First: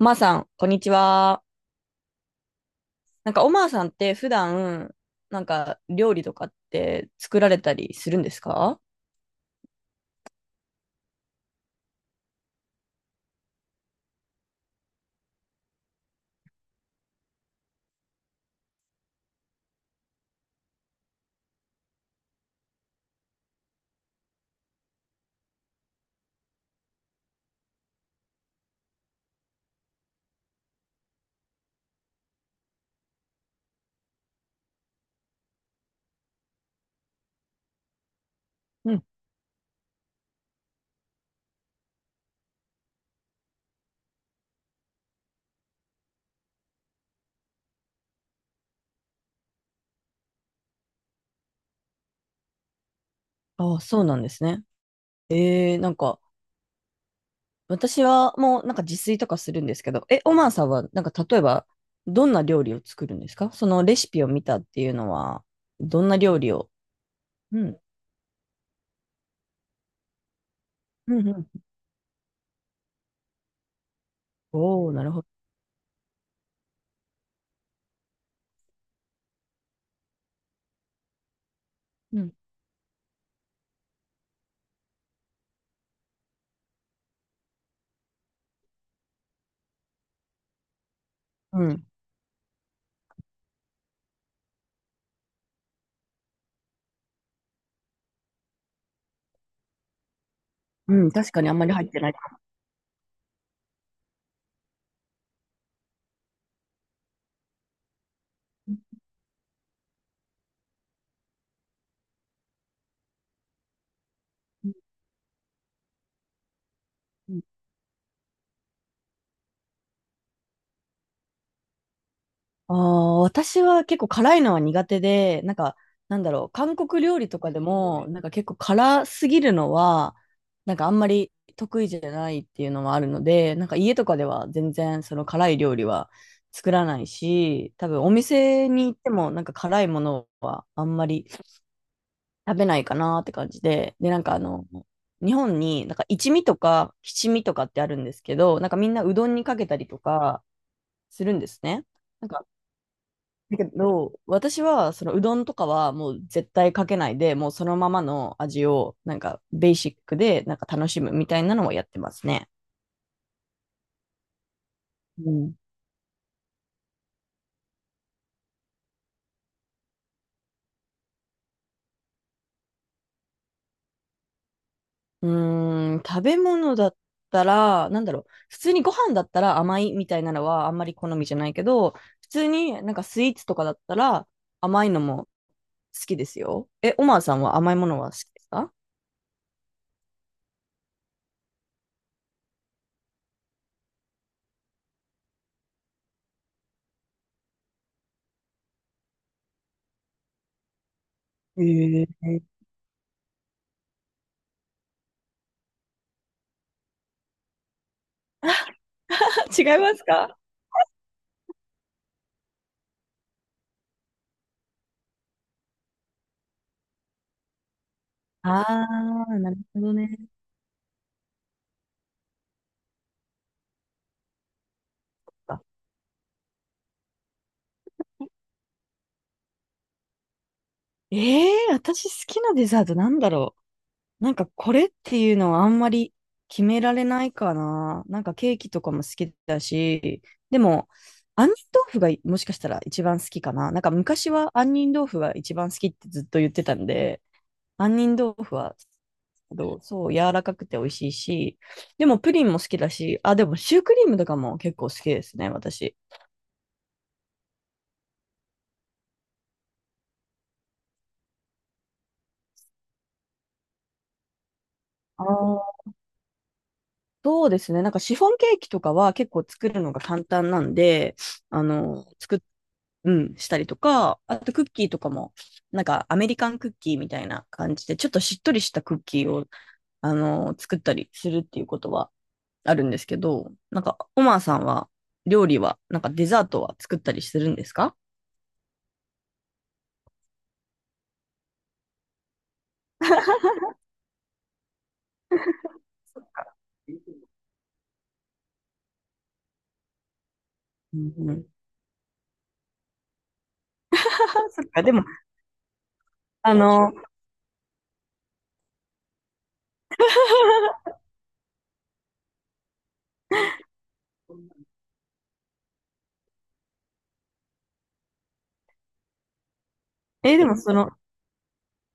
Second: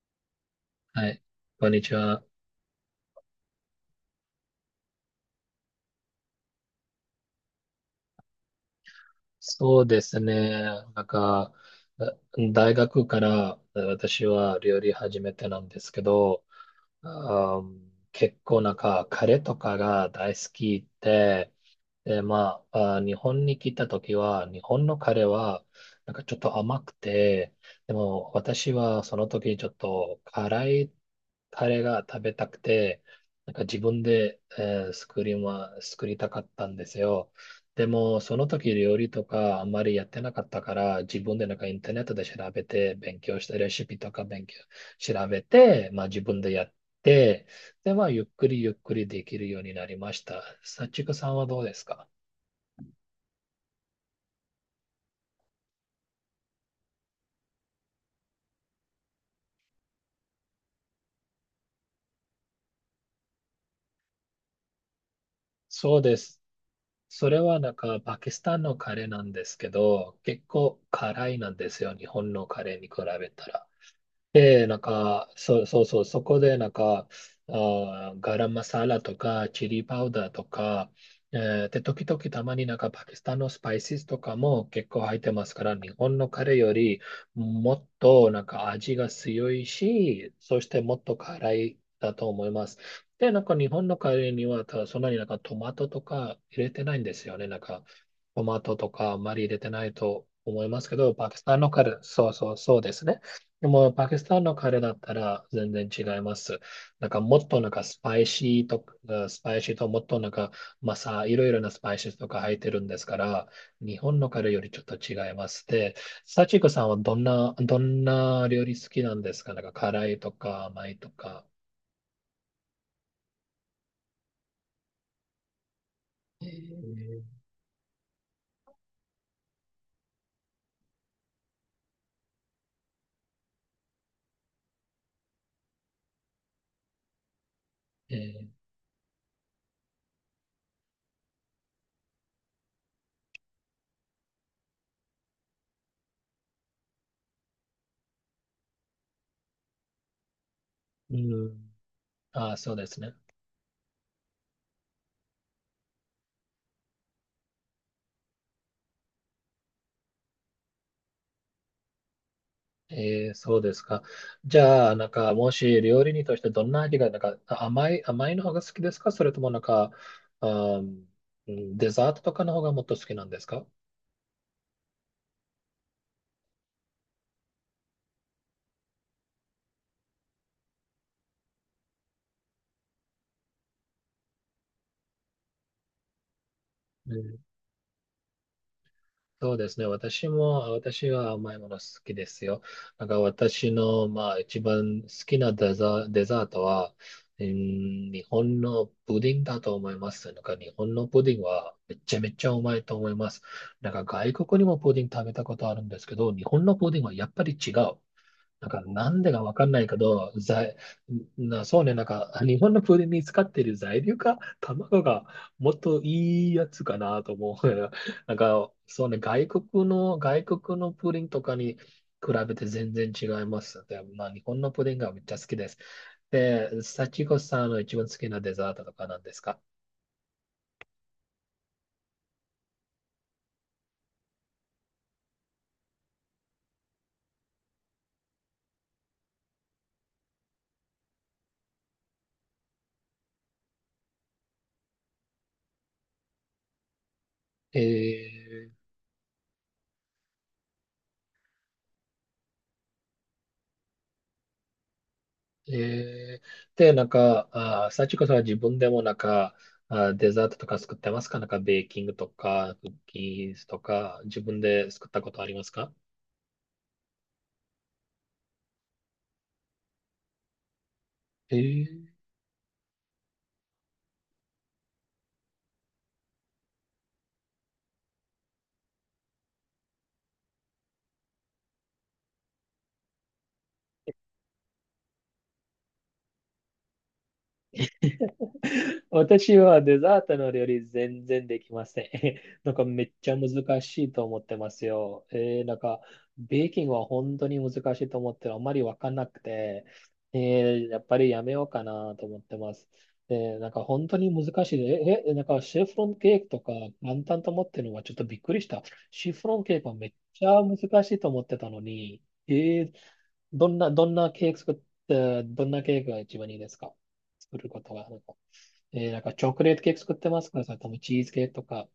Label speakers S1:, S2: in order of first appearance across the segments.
S1: まーさん、こんにち
S2: はい、
S1: は。
S2: こんにちは。
S1: おまーさんって普段、料理とかって作られたりするんですか？
S2: そうですね。なんか、あ、大学から私は料理始めてなんですけど、あー結構カレーとかが大好きで、で、まあ、日本に来た時は、日本のカレーは、なんかちょっと甘くて、でも私はその時ちょっと辛いカレーが食べたくて、なんか自分で、作りたかったんですよ。でも、その時
S1: う
S2: 料
S1: ん。
S2: 理とかあんまりやってなかったから、自分でなんかインターネットで調べて、勉強したレシピとか勉強、調べて、まあ自分でやって、で、まあゆっくりできるようになりました。さちくさんはどうですか？
S1: ああ、そうなんですね。えー、なんか、私はもう、自炊とかするんですけど、え、おまーさんは、例えば、どんな料理を作るんですか？そのレシピを見たっていうのは、
S2: そ
S1: ど
S2: う
S1: ん
S2: で
S1: な料
S2: す。
S1: 理を？
S2: それは
S1: う
S2: なん
S1: ん。
S2: かパキスタンのカレーなんですけど、結構
S1: うん
S2: 辛
S1: う
S2: いなん
S1: ん。
S2: ですよ、日本のカレーに比べたら。で、なん
S1: おー、なるほど。
S2: か、そうそうそう、そこでなんか、あー、ガラムマサラとか、チリパウダーとか、で、時
S1: う
S2: 々
S1: ん。
S2: たまになんかパキスタンのスパイシーとかも結構入ってますから、日本のカレーよりもっとなんか味が強いし、そしてもっと辛
S1: う
S2: い
S1: ん。
S2: だと思います。で、なんか日本のカレーにはただそんなになんかトマトとか入れてないんですよね。なんかトマトとかあんまり入れてないと思います
S1: う
S2: け
S1: ん、
S2: ど、パ
S1: 確
S2: キ
S1: か
S2: ス
S1: にあ
S2: タ
S1: ん
S2: ン
S1: ま
S2: の
S1: り
S2: カ
S1: 入っ
S2: レー、
S1: てない。
S2: そうそうそうですね。でも、パキスタンのカレーだったら全然違います。もっとなんかスパイシーと、スパイシーともっとなんか、まあさ、いろいろなスパイシーとか入ってるんですから、日本のカレーよりちょっと違います。で、サチコさんはどんな、どんな料理好きなんですか？なんか、辛いとか甘いとか。
S1: ああ、私は結構辛いのは苦手で、なんだろ
S2: え
S1: う、韓国料
S2: ー
S1: 理とかでも、結構辛すぎるのは、あんまり得意じゃないっていうのもあるので、家とかでは全然その辛い料理は作らないし、多分お
S2: えー
S1: 店に行っても辛いものはあんまり食べないかなって感じで、で、なんかあの、日本に一味とか七味とかってあるんですけど、なんかみんなうどんにかけたりとか
S2: う
S1: するんです
S2: ん。
S1: ね。なんか
S2: ああ、そうですね。
S1: だけど、私は、そのうどんとかはもう絶対かけないで、もうそのままの味を、ベーシックで、楽しむみたいなのをやってますね。
S2: えー、そうですか。じゃあ、なん
S1: う
S2: か、も
S1: ん。
S2: し料理人としてどんな味が、なんか、甘いの方が好きですか？それともなんか、うん、デザートとかの方がもっと好きなんですか？
S1: うーん、食べ物だったら、なんだろう、普通にご飯だったら甘いみたいなのはあんまり好みじゃないけど、普通にスイーツとかだったら甘いのも好きですよ。え、オマーさんは甘いものは好きですか？
S2: そうですね。私は甘いもの好きですよ。なんか私の、まあ、一番好きなデザ、デザートは、うん、日本のプディングだと思います。なんか日本のプディングはめ
S1: え
S2: ちゃめ
S1: ー、
S2: ちゃうまいと思います。なんか外国にもプディング食べたことあるんですけど、日本のプディングはやっぱり違う。なんか、なんでかわ
S1: 違
S2: か
S1: い
S2: んない
S1: ま
S2: け
S1: す
S2: ど、
S1: か？
S2: そうね、なんか、日本のプリンに使っている材料か、卵がもっといいやつかなと思う。なん
S1: あ
S2: か、そうね、
S1: あー、なるほどね。
S2: 外国のプリンとかに比べて全然違います。で、まあ、日本のプリンがめっちゃ好きです。で、幸子さんの一番好きなデザートとかなんですか？
S1: ええー、私好きなデザート、なんだろう。これっていうのはあんまり決められないかな。ケーキとかも好きだし、でも、杏仁豆腐がもしかしたら一番好きかな。なんか昔は杏仁豆腐が一番好きってずっと言ってたんで、杏仁豆腐
S2: え
S1: は、どうそう、柔らかくて美味しいし、でもプリンも好きだし、あ、でもシュークリームとかも結構好きですね、私。
S2: えー、で、なんか、あー、幸子さんは自分でもなんか、あー、デザートとか作ってますか？なんか、ベーキングとか、クッキーズとか、自分で作った
S1: あ
S2: ことあります
S1: ー、
S2: か？
S1: そうですね。シフォンケーキとかは結構作るのが簡単なんで、
S2: え
S1: あの、
S2: ー、
S1: うん、したりとか、あとクッキーとかも、アメリカンクッキーみたいな感じで、ちょっとしっとりしたクッキーを、あの、作ったりするっていうことはあるんですけど、なんか、オマーさんは、料理は、なんかデザートは作ったりするんですか？
S2: 私はデザートの料理全然できません。なんかめっちゃ難しいと思ってますよ。えー、なんかベーキングは本当に難しいと思ってる。あまりわかんなくて、えー、
S1: う
S2: やっ
S1: ん
S2: ぱり
S1: う
S2: や
S1: ん。
S2: めようかなと思ってます。えー、なんか本当に
S1: そ
S2: 難
S1: っ
S2: しい
S1: か、でも、
S2: で。なんかシフロンケーキ
S1: あ
S2: とか
S1: の、
S2: 簡単と思ってるのはちょっとびっくりした。シフロンケーキはめっちゃ難 しいと思ってたのに、えー、どんなケーキ作って、どんなケーキが一番いいですか？作ることが。えー、なんかチョコレートケーキ作って
S1: え、
S2: ま
S1: で
S2: す
S1: も
S2: から、そ
S1: そ
S2: れと
S1: の、
S2: もチーズケーキとか。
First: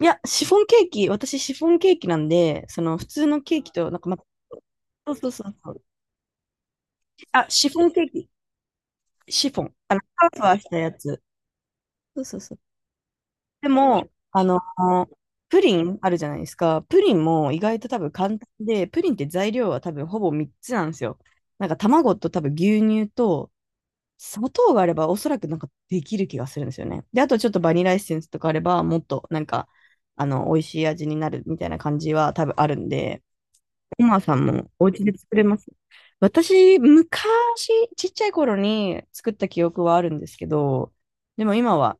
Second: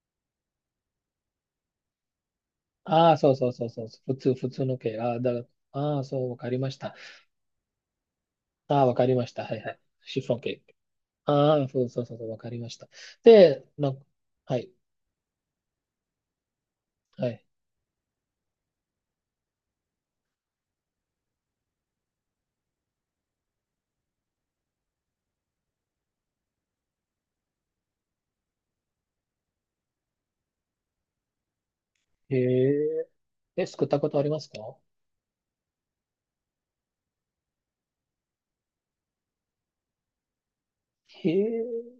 S1: いや、シフォンケーキ、シフォンケーキ、なんで、その普
S2: ああ、
S1: 通
S2: そう
S1: の
S2: そう
S1: ケー
S2: そう
S1: キ
S2: そう、
S1: と、
S2: 普通のケーキ。
S1: そうそうそうそう、
S2: ああ、そう、わかりました。
S1: あ、シフォンケーキ。
S2: ああ、わかりました。
S1: シ
S2: はい
S1: フォ
S2: は
S1: ン。
S2: い。
S1: あの、
S2: シ
S1: ふわ
S2: フォン
S1: ふ
S2: ケ
S1: わし
S2: ーキ。
S1: たやつ。
S2: ああ、そうそうそう
S1: そ
S2: そ
S1: う
S2: う、わ
S1: そう
S2: か
S1: そ
S2: り
S1: う。
S2: ました。で、
S1: で
S2: なんか、
S1: も、あ
S2: は
S1: の、
S2: い、
S1: プリンあるじゃないですか。プリン
S2: はい。
S1: も意外と多分簡単で、プリンって材料は多分ほぼ3つなんですよ。卵と多分牛乳と砂糖があればおそらくできる気がするんですよね。で、あとちょっとバニラエッセンスとかあればもっとなんか、あの、美味しい味になるみたいな感じは
S2: へ
S1: 多分あるん
S2: え、
S1: で、
S2: え、作った
S1: コ
S2: こと
S1: マ
S2: あり
S1: さ
S2: ま
S1: ん
S2: す
S1: も
S2: か？
S1: お家で作れます？私、昔、ちっちゃい頃に作った記憶はあるんですけど、
S2: へ
S1: でも今
S2: え、
S1: は、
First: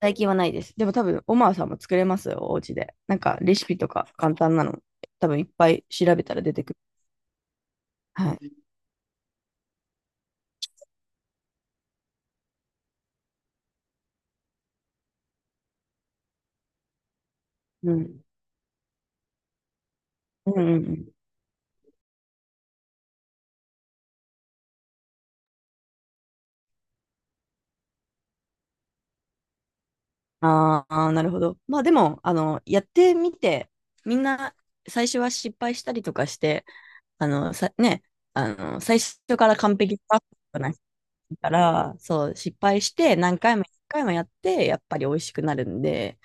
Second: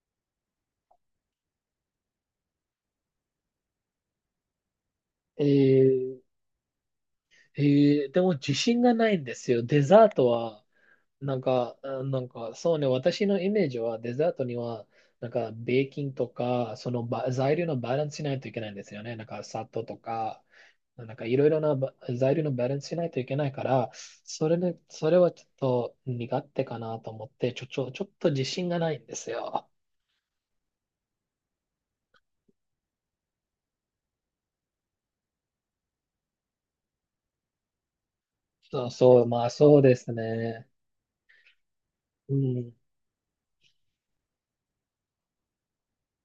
S1: 最近はないです。でも多分、オマーさんも作れますよ、お家で。なんか、レシピとか簡単なの、多分
S2: え
S1: いっぱい調
S2: ー
S1: べたら出てくる。
S2: えでも
S1: はい。
S2: 自信がないんですよ。デザートは、なんか、なんか、そうね、私のイメージはデザートには、なんか、ベーキンとか、そのば材料の
S1: う
S2: バランスし
S1: ん。
S2: ないといけないんですよね。なんか、砂糖とか、
S1: うんうんうん。
S2: なんか、いろいろなば材料のバランスしないといけないから、それはちょっと苦手かなと思って、ちょっと自信がないんですよ。
S1: ああ、なるほど。まあでも、あの、やってみて、みんな、最初は失敗したりとかして、あの、さ、ね、あの、最初
S2: そう、ま
S1: か
S2: あ、
S1: ら完
S2: そうで
S1: 璧
S2: す
S1: な
S2: ね。
S1: から、そ
S2: う
S1: う、失
S2: ん、
S1: 敗して何回も何回もやって、やっぱり美味しくなるんで、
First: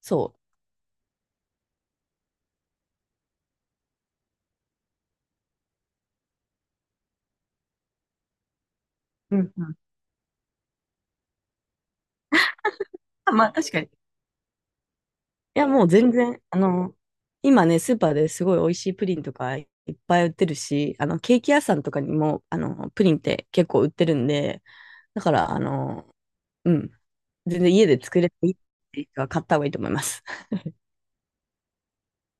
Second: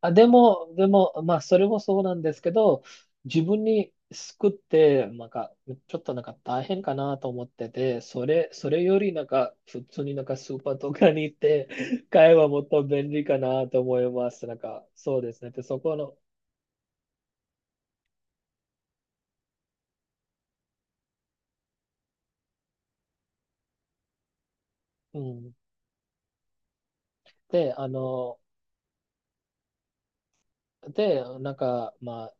S2: あ、
S1: そ
S2: でも、まあ、それもそうなんですけど、自分に救って、なんか、ちょっとなんか大変かなと思ってて、それよりなん
S1: う。うん
S2: か、
S1: うん。
S2: 普通になんかスーパーとかに行って、買えばもっと便利
S1: あ、
S2: か
S1: まあ
S2: な
S1: 確
S2: と
S1: かに。い
S2: 思います。なんか、そうですね。で、
S1: や、
S2: そ
S1: もう
S2: こ
S1: 全
S2: の、
S1: 然、あの、今ね、スーパーですごい美味しいプリンとかいっぱい売ってるし、あの、ケーキ屋さんとかにも、あの、プリンって結構売ってるんで、
S2: う
S1: だから、
S2: ん。
S1: あの、うん、全然
S2: で、
S1: 家
S2: あ
S1: で作れて
S2: の、
S1: いいっていう人は買った方がいいと思います。
S2: で、なんか、まあ、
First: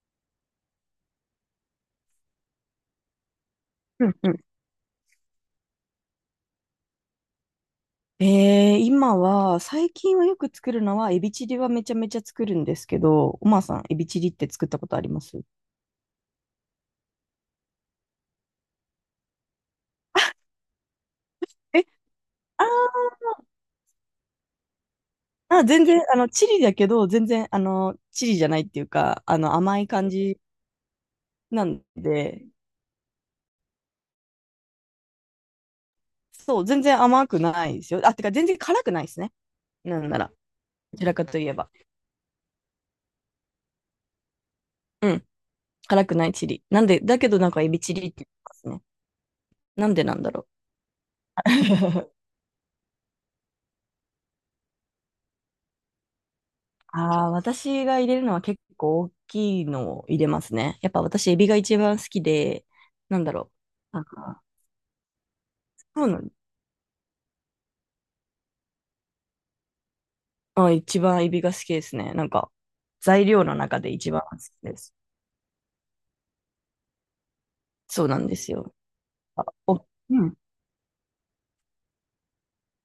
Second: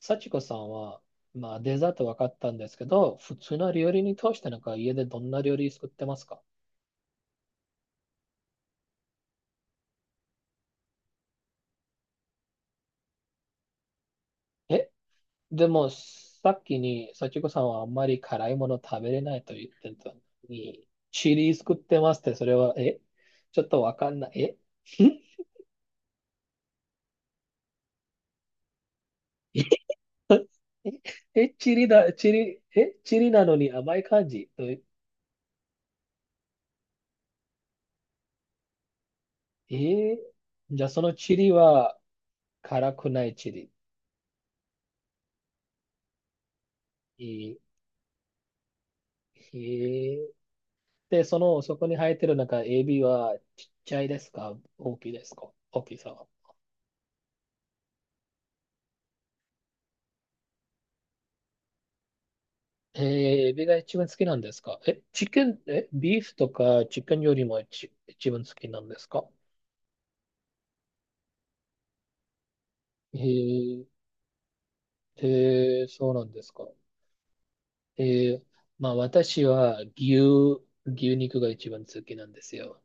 S2: 幸子さんは、まあ、デザート分かったんですけど、普通の料理
S1: う
S2: に
S1: んう
S2: 通
S1: ん。
S2: してなんか、家でどんな料理作ってますか？
S1: えー、今は、最近はよく作るのは、エビチリはめちゃめちゃ作るんですけど、おまさん、エビチリって作ったこ
S2: え
S1: とあります？
S2: でも、さっきに、幸子さんはあんまり辛いもの食べれないと言ってたのに、チリ作っ
S1: え、
S2: てますって、それ
S1: あ
S2: は、
S1: ー、
S2: え、ちょっとわかんない。え、
S1: あ、全然、あの、チリだけど、全然、あの、チリじゃないっていうか、あの、
S2: え
S1: 甘い感じ
S2: え、え
S1: な
S2: チ
S1: ん
S2: リだ、チ
S1: で、
S2: リ、え、チリなのに甘い感じ。とえ
S1: そう、全然甘くないですよ。あ、てか、全然辛くないですね。なん
S2: ー、
S1: なら、
S2: じゃあ
S1: ど
S2: そ
S1: ち
S2: の
S1: らか
S2: チ
S1: とい
S2: リ
S1: えば。
S2: は辛くないチリ。
S1: うん、辛くないチリ。なんで、だ
S2: え
S1: けどなん
S2: ー
S1: かエビチリって言いますね。
S2: え
S1: なんでなん
S2: ー
S1: だろ
S2: で、
S1: う。
S2: その、そこに生 えてるなんかエビはちっちゃいですか？大きいですか？大きさは。
S1: ああ、私が入れるのは結構大きいのを入れますね。やっぱ私、エビが一番好きで、
S2: えー、
S1: なんだろ
S2: エビが一
S1: う。なん
S2: 番好きなん
S1: か、
S2: ですか？え、チキン、え、
S1: そうな
S2: ビー
S1: ん
S2: フとかチキンよりも一番好きなんですか？
S1: あ、一番エビが好きですね。なんか、
S2: え
S1: 材料の中で
S2: ー、
S1: 一番好きです。
S2: えー、そうなんですか？え
S1: そうなんで
S2: ー、
S1: すよ。
S2: まあ
S1: あ、
S2: 私は
S1: お、
S2: 牛、
S1: うん。
S2: 牛肉が一番好きなんですよ。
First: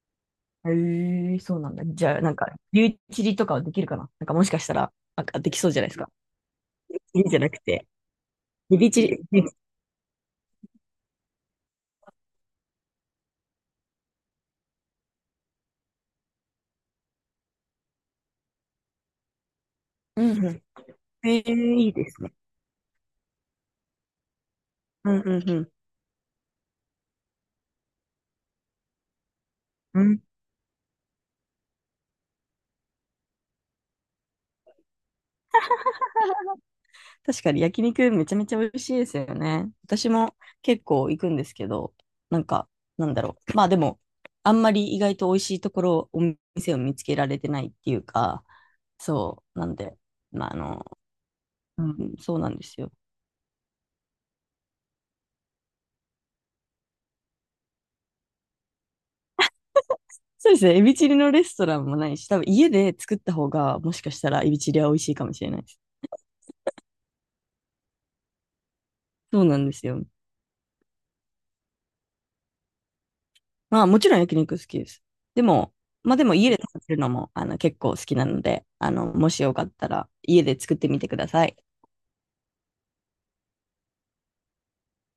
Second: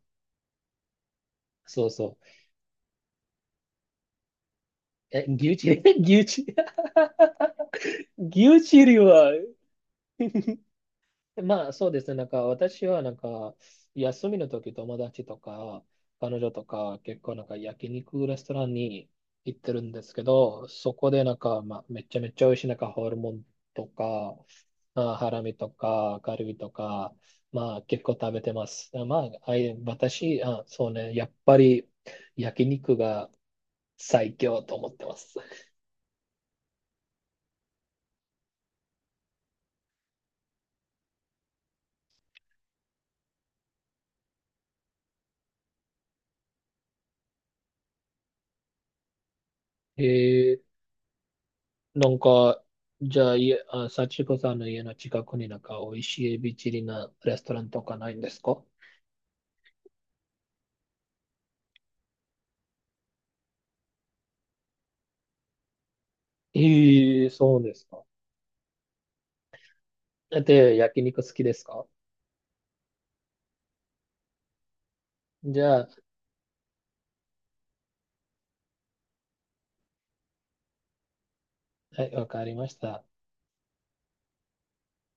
S1: へえ、そうなんだ。
S2: そう
S1: じ
S2: そ
S1: ゃあ、なんか、リュウチリとかはできるかな？なんか、もしかした
S2: う。
S1: ら、な
S2: え、
S1: んかで
S2: 牛
S1: きそ
S2: チ
S1: う
S2: リ、
S1: じゃないです か。
S2: 牛チリ、
S1: いいんじゃなくて、
S2: 牛
S1: エ
S2: チ
S1: ビ
S2: リ
S1: チ
S2: は
S1: リ。
S2: まあそうですね、なんか私は休みの時友達とか彼女とか結構なんか焼肉レストランに行ってるんですけ
S1: うんうん。
S2: ど、そこでなん
S1: え
S2: か、ま
S1: え、
S2: あ、
S1: いい
S2: め
S1: で
S2: ちゃ
S1: す
S2: め
S1: ね。
S2: ちゃ美味しいなんかホルモンとか、ま
S1: う
S2: あ、
S1: んう
S2: ハラ
S1: んう
S2: ミと
S1: ん。
S2: かカルビとか、まあ結構食べてます。まあ、あい、
S1: うん、
S2: 私、あ、そうね、やっぱり焼肉が最強と思ってます。
S1: 確かに焼肉めちゃめちゃ美味しいですよね。私も結構行くんですけど、なんか、なんだろう。まあでも、あんまり意外と美味しいところ、お店を見つけられてないっていうか、そう。なんで、
S2: へ
S1: まあ、あ
S2: え、
S1: の、う
S2: な
S1: ん。
S2: ん
S1: そうなん
S2: か、
S1: ですよ。
S2: じゃあ、いえあ、幸子さんの家の近くになんか美味しいエビチリなレストランとかないんですか？
S1: そうですね。エビチリのレストランもないし、多分家で作った方が、もしかしたらエビチリは美味しいかもしれないです。
S2: ええ、そうですか。
S1: そうなんですよ。
S2: で、焼肉好きですか？
S1: まあ、もちろん焼肉好きです。で
S2: じ
S1: も、
S2: ゃあ、
S1: まあでも家で食べるのも、あの、結構好きなので、あの、もしよかったら家で作ってみてください。
S2: はい、わかりました。